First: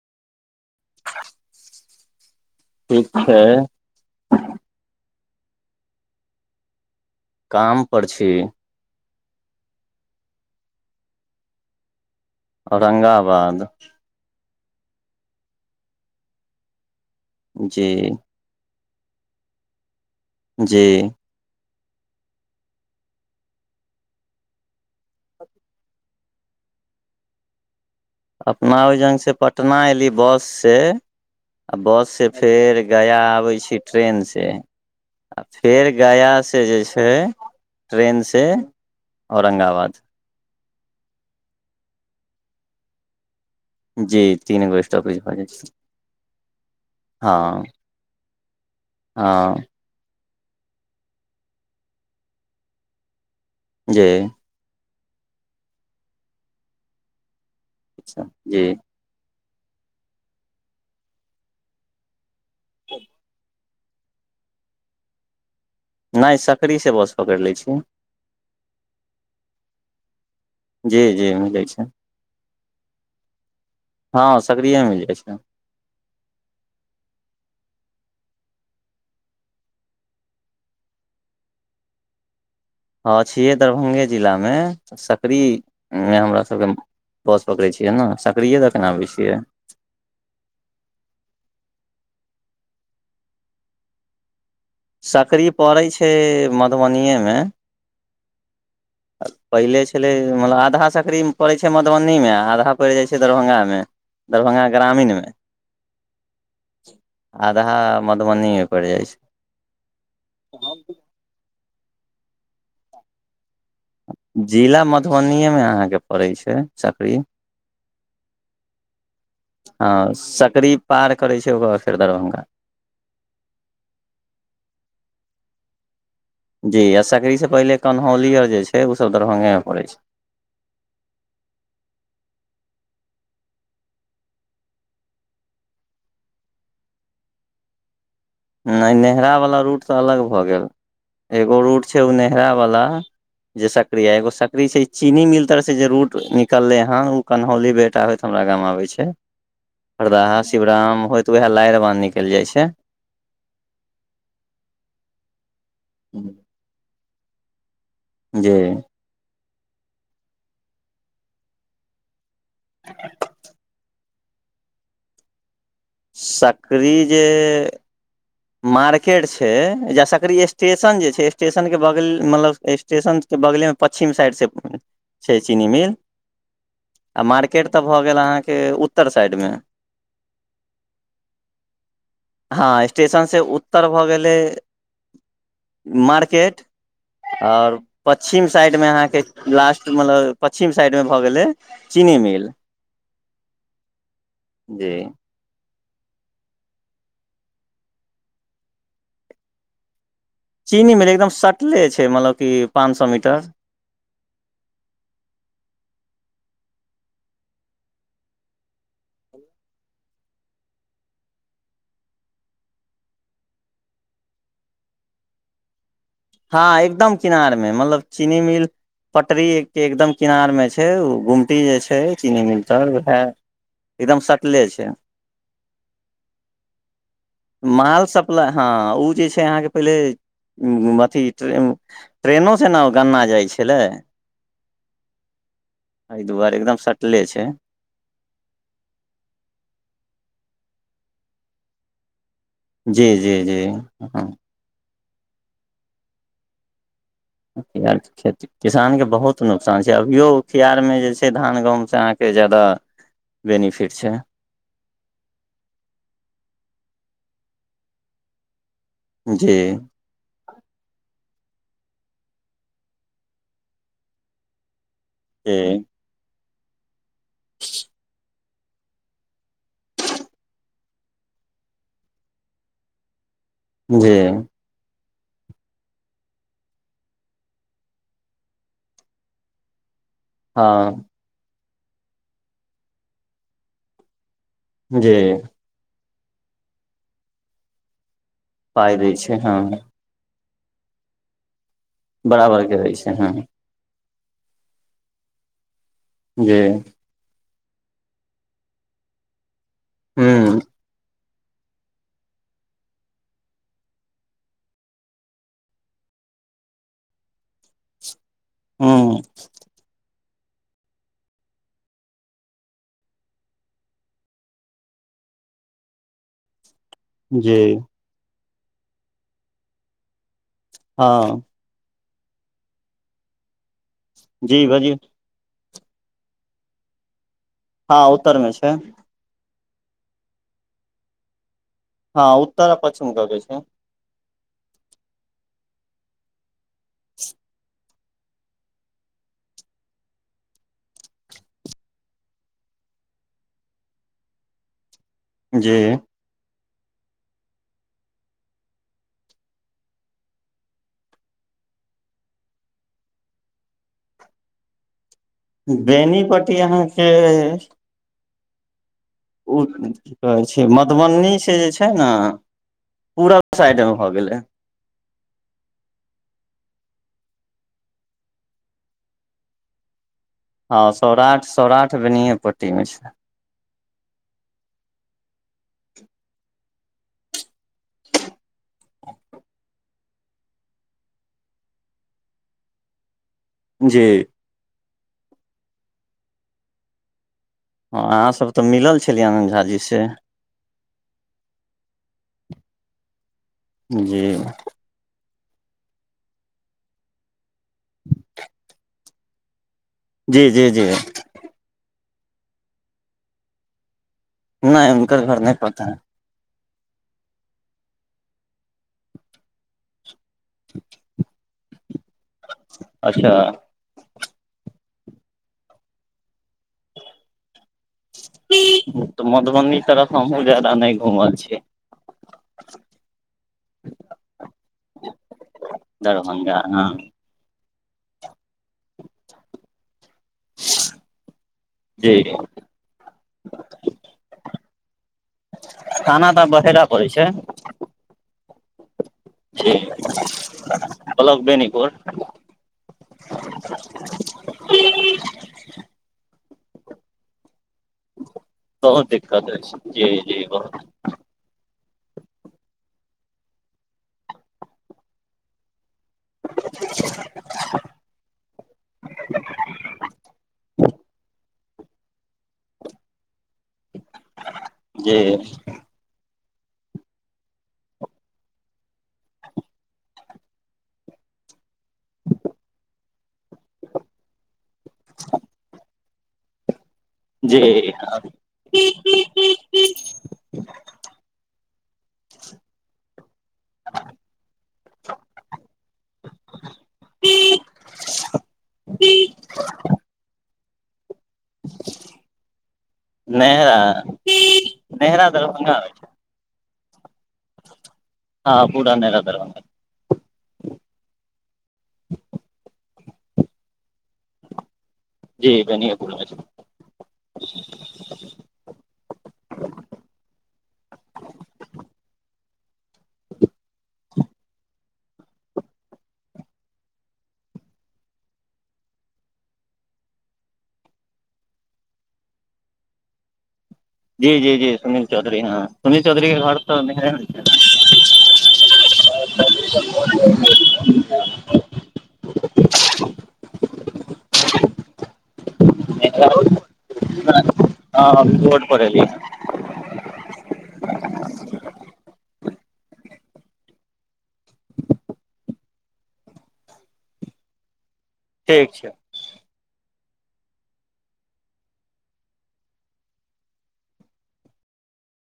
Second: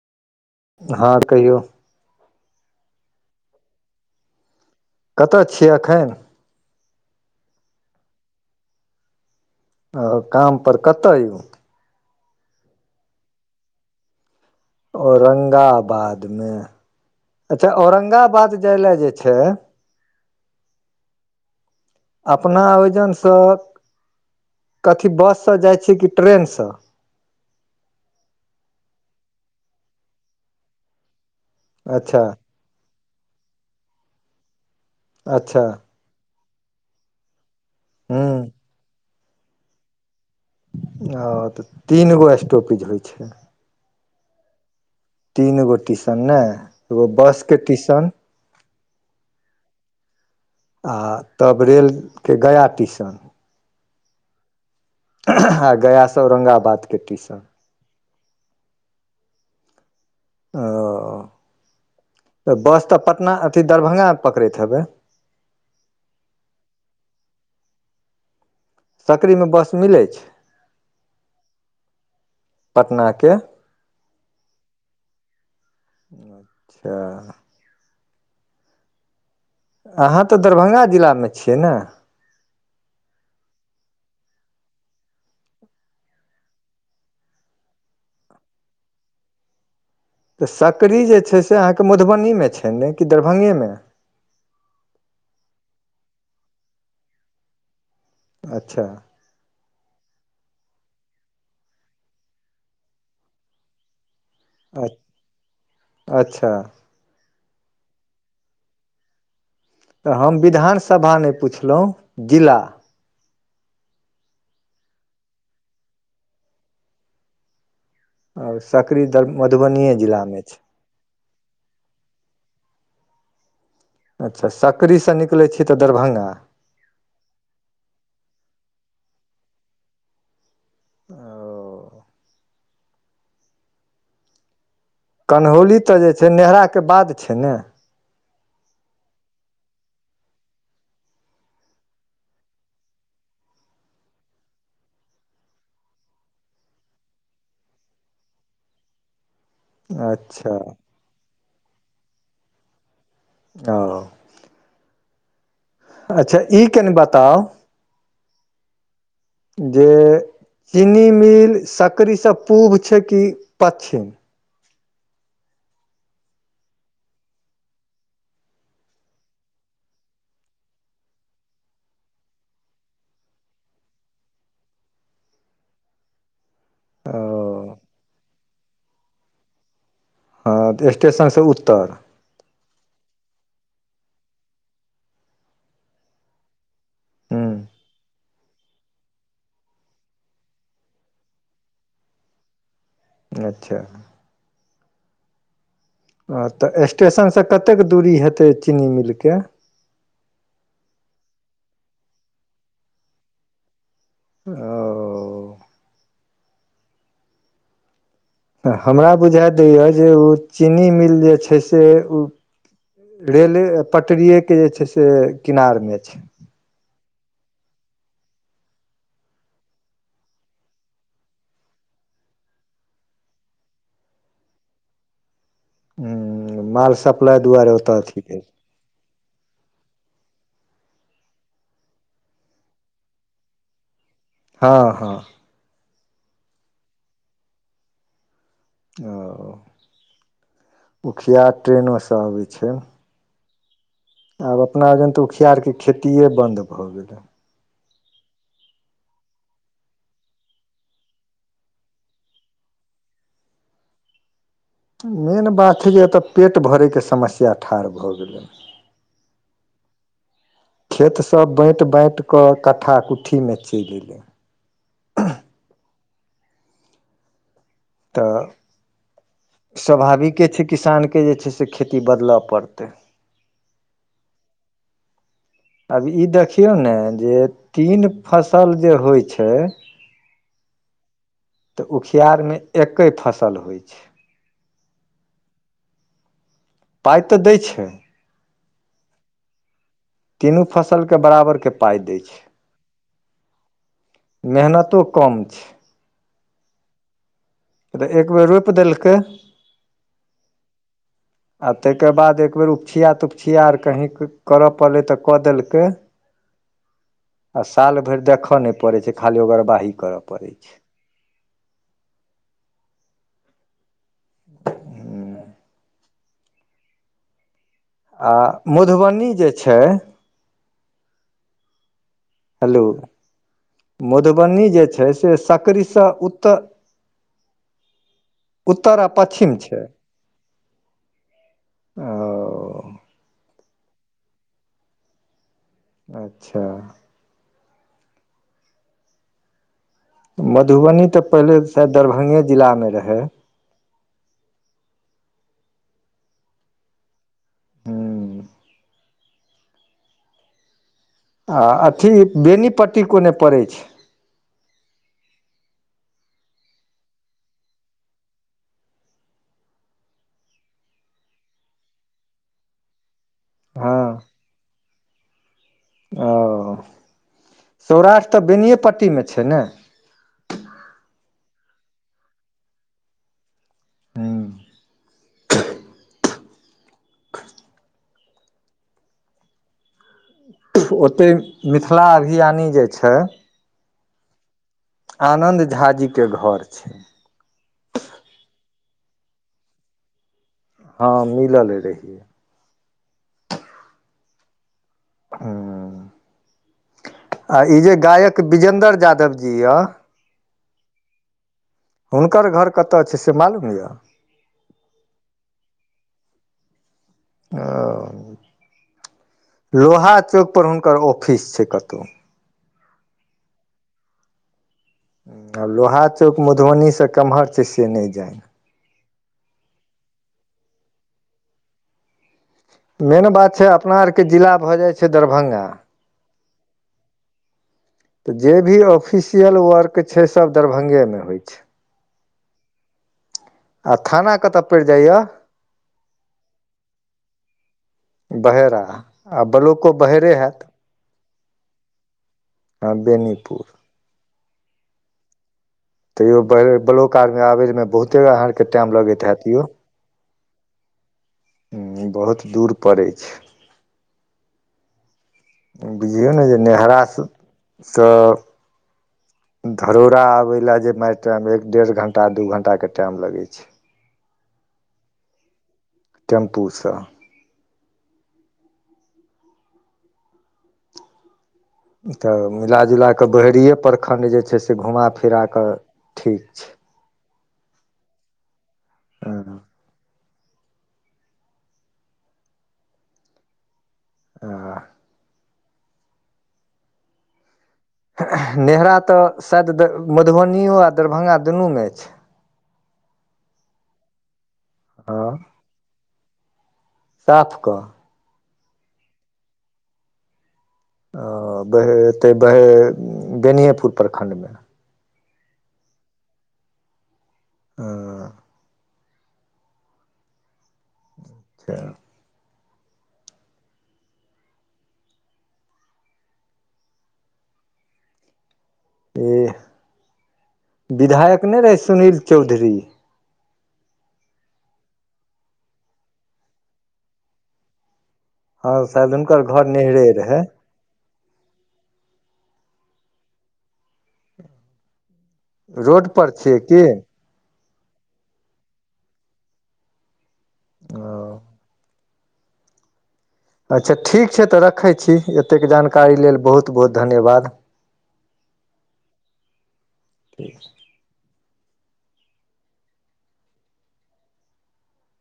हँ कहियौ ठीक छै कतय छियै एखन काम पर छी ओ काम पर कतय यौ औरंगाबाद औरंगाबाद मे अच्छा जी औरंगाबाद जाय ले जे छै जी अपना ओहिजनसँ कथी बस से जाइ छी कि ट्रेन से अपना ओहिजन सँ पटना एयली बस से आ बस अच्छा से फेर गया आबै छी ट्रेनसे आ अच्छा फेर गयासँ जे छै हूँ ट्रेनसे औरंगाबाद ओ तऽ तीन गो स्टोपेज होइ छै जी तीन गो स्टोपेज तीन गो टिशन ने एगो हँ बस के टिशन हँ आ तब रेलके गया टीशन जी आ गयासँ औरंगाबादके टीशन अच्छा जी ओ तऽ बस तऽ पटना अथी दरभंगामे पकड़ैत हेबै नहि सकरीसे बस पकड़ि लै छी सकरीमे बस मिलै छै जी जी मिलै छै पटनाके हँ सकरीये मे मिल जाइ छै अच्छा अहाँ तऽ दरभंगा जिलामे छियै ने हँ छियै दरभंगे जिलामे सकरीमे हमरासभके बस पकड़े छियै ने सकरीए दऽ के न आबै छियै तऽ सकरी जे छै से अहाँके मधुबनीमे छै ने कि दरभंगेमे सकरी पड़ैत छै मधुबनिएमे अच्छा पहिले छलै मतलब आधा सकरी पड़ै छै मधुबनीमे आधा पड़ि जाइ छै दरभंगामे दरभंगा ग्रामीणमे अच्छा आधा मधुबनीमे पड़ि जाइ छै तऽ हम विधानसभा नहि पुछलौं जिला जिला मधुबनिएमे अहाँके पड़ैत छै सकरी आ सकरी दर हँ मधुबनीये जिला मे छै सकरी पार करै छै ओकर बाद फेर दरभंगा अच्छा सकरीसे निकलै छियै तऽ दरभंगा जी आ सकरीसँ पहिले कन्हौली आर जे छै ओसभ दरभंगा मे पड़ैत छै ओ कन्हौली तऽ जे छै नेहराके बाद छै ने नहि नेहरावला रूट तऽ अलग भऽ गेल एगो रूट छै ओ नेहरावला जे सकड़ी है एगो सकड़ी छै चीनी मिलतर से जे रूट निकलले हन उ कन्हौली बेटा होइत हमरा गाम आबै छै हरदाहा अच्छा शिवराम होइत वएह लारि बाँध निकलि जाइ छै ओ अच्छा ई कनि बताउ जे जे चीनी मिल सकरीसँ पूर्व छैय कि पश्चिम? सकरी जे मार्केट छैय जा सकरी स्टेशन जे छैय स्टेशन के बगल मतलब स्टे स्टेशन के बगले मे पश्चिम साइड से। [inaudible] छै चीनी मिल। आ मार्केट ओ तऽ भऽ गेल अहाँके उत्तर साइडमे। अ त स्टेशनसँ उत्तर। हँ स्टेशनसँ उत्तर भऽ गेलै मार्केट हूँ और पच्छिम साइडमे अहाँके लास्ट मतलब पच्छिम साइडमे भऽ गेलै चीनी मिल। अच्छा जी ह तऽ स्टेशनसँ कतेक दूरी हेतै चीनी मिलके? चीनी मिल एकदम सटले छैय मतलब कि पाँच सौ मीटर। ओ तऽ हमरा बुझा दैअ जे ओ चीनी मिल जे छैय से ओ रेले पटरियेके जे छैय से किनारमे छैय। हँ एकदम किनार मे मतलब चीनी मिल पटरीयेके एकदम किनार में छैय ओ गुमटी जे छैय चीनी मिलतर वहै एकदम सटले छैय, हूँ माल सप्लाइ दुआरे ओतऽ माल अथी भेल सप्ला हँ उ जे छैय अहाँके पहिले ऊ अथी ट ट्रेनो से न गन्ना जाइ छलै। हँ हँ एहि दुआरे एकदम सटले छैय। ओ उखियार ट्रेनोसँ आबै छैय। जी जी जी ह आब अपना जन त उखियारके खेतिये बन्द भऽ गेलै। उखियार के खेति किसानके बहुत नुकसान छैय अभियो उखियारमे जे छैय धान गहूमसँ अहाँके ज्यादा बेनिफिट छैय। मेन बात हय जे एत पेट भरैके समस्या ठाढ़ भऽ गेलै। जी खेतसब बाँटि बाँटिकऽ कट्ठा कुट्ठीमे चलि एलय। ए तऽ स्वाभाविके छैय किसानके जे छैय से खेती बदलऽ पड़तै। जी आब ई देखियौ ने जे तीन फसल जे होइ छैय। हँ तऽ उखियारमे एके फसल होइ छैय। जी पाइ तऽ दै छैय। पाइ दै छैय हँ। तीनू फसल के बराबर के पाइ दै छैय। बराबरके दै छै हँ मेहनतो कम छैय। जी तऽ एक बेर रोपि देलकै हूँ आ तइके बाद एक बेर उपछिया तुपछिया आर कहीँ करय पड़लै तऽ कऽ देलकै आ साल भरि देखऽ नइ पड़ै छै हूँ खाली ओगरवाही करऽ पड़ै छै छै जी आ मधुबनी जे छै हँ हेलो जी मधुबनी जे बजियौ छै से सकरी सँ उत्तर हँ उत्तर मे छै पछिम छै हँ उत्तर आ ओ पछमे गबै छै अच्छा मधुबनी तऽ पहिले शायद दरभंगे जिला मे रहै जी हू आ अथी बेनीपट्टी कोने पड़ै छै बेनीपट्टी अहाँके उ की कहै छै मधुबनी से जे छै ने पूरा साइड मे हँ भऽ गेलय ओ सौराष्ट्र तऽ बेनिएपट्टीमे छै ने हँ सौराठ सौराठ बेनिएपट्टी मे छै हूँ [inaudible] ओतय मिथिला अभियानी जे छै जी आनन्द झा जी के घर छै हँ अहाँसभ तऽ मिलल छलियै आनन्द झा जी से हँ मिलल रहियए जी ह आ ई जे गायक विजयेन्दर जादव जी यऽ जी जी जी हुनकर घर कतय छै से मालूम यऽ नहि हुनकर घर कें नहि पता ओ लोहा चौक पर हुनकर ऑफिस छै कतहु अच्छा लोहा चौक मधुबनी सँ कम्हर छै से नहि जानि मधुबनी तरफ हमहुूँ जादा नहि घुमल छी मेन बात छै अपना आरके जिला भऽ जाइ छै दरभंगा दरभ्ंगा हँ तऽ जे भी ऑफिसियल वर्क छै सब दरभंगे मे होइ छै जी आ थाना कतय पड़ि जाइया थाना तऽ बहेरा पड़ै छै बहेरा आ जी ब्लॉको बहेरे हायत ब्लॉक बेनीपुर ह बेनीपुर तैयो ब्लॉक आर मे आबे मे बहुते आहाँर के टाइम बहुत लगैत दिक्कत हयत होइ यो छै जी जी ब ह बहुत दूर पड़ै छै बुझियौ ने जे नेहरा सँ धरौरा आबय लए जे मार टामे एक डेढ़ घंटा दू घंटाके टाइम लगै छै जी टेम्पू सँ तऽ मिल जुला कऽ बोहरिए प्रखण्ड जे छै से घुमा फिरा कऽ ठीक छै जी [inaudible] ऊ नेहरा तऽ शायद मधुबनियो आ दरभंगा दुनूमे छै नहरा नेहरा हँ दरभंगा साफ कऽ हँ बुरा नै लगल ओ बहे एतै बहे बेनिएपुर प्रखण्डमे जी बेनीपुर छै ह अच्छा इ विधायक नहि रहे सुनील चौधरी जी जी जी सुनील चौधरी हँ सुनील चौधरी के घर त मिथिल मे छै हँ शायद हुनकर घर नेहरे रहै रोड पर छियै की हँ हँ रोड पर एलिये ओ अच्छा ठीक छै तऽ रखै छी एतेक जानकारी लेल बहुत बहुत धन्यवाद ठीक छै ठीक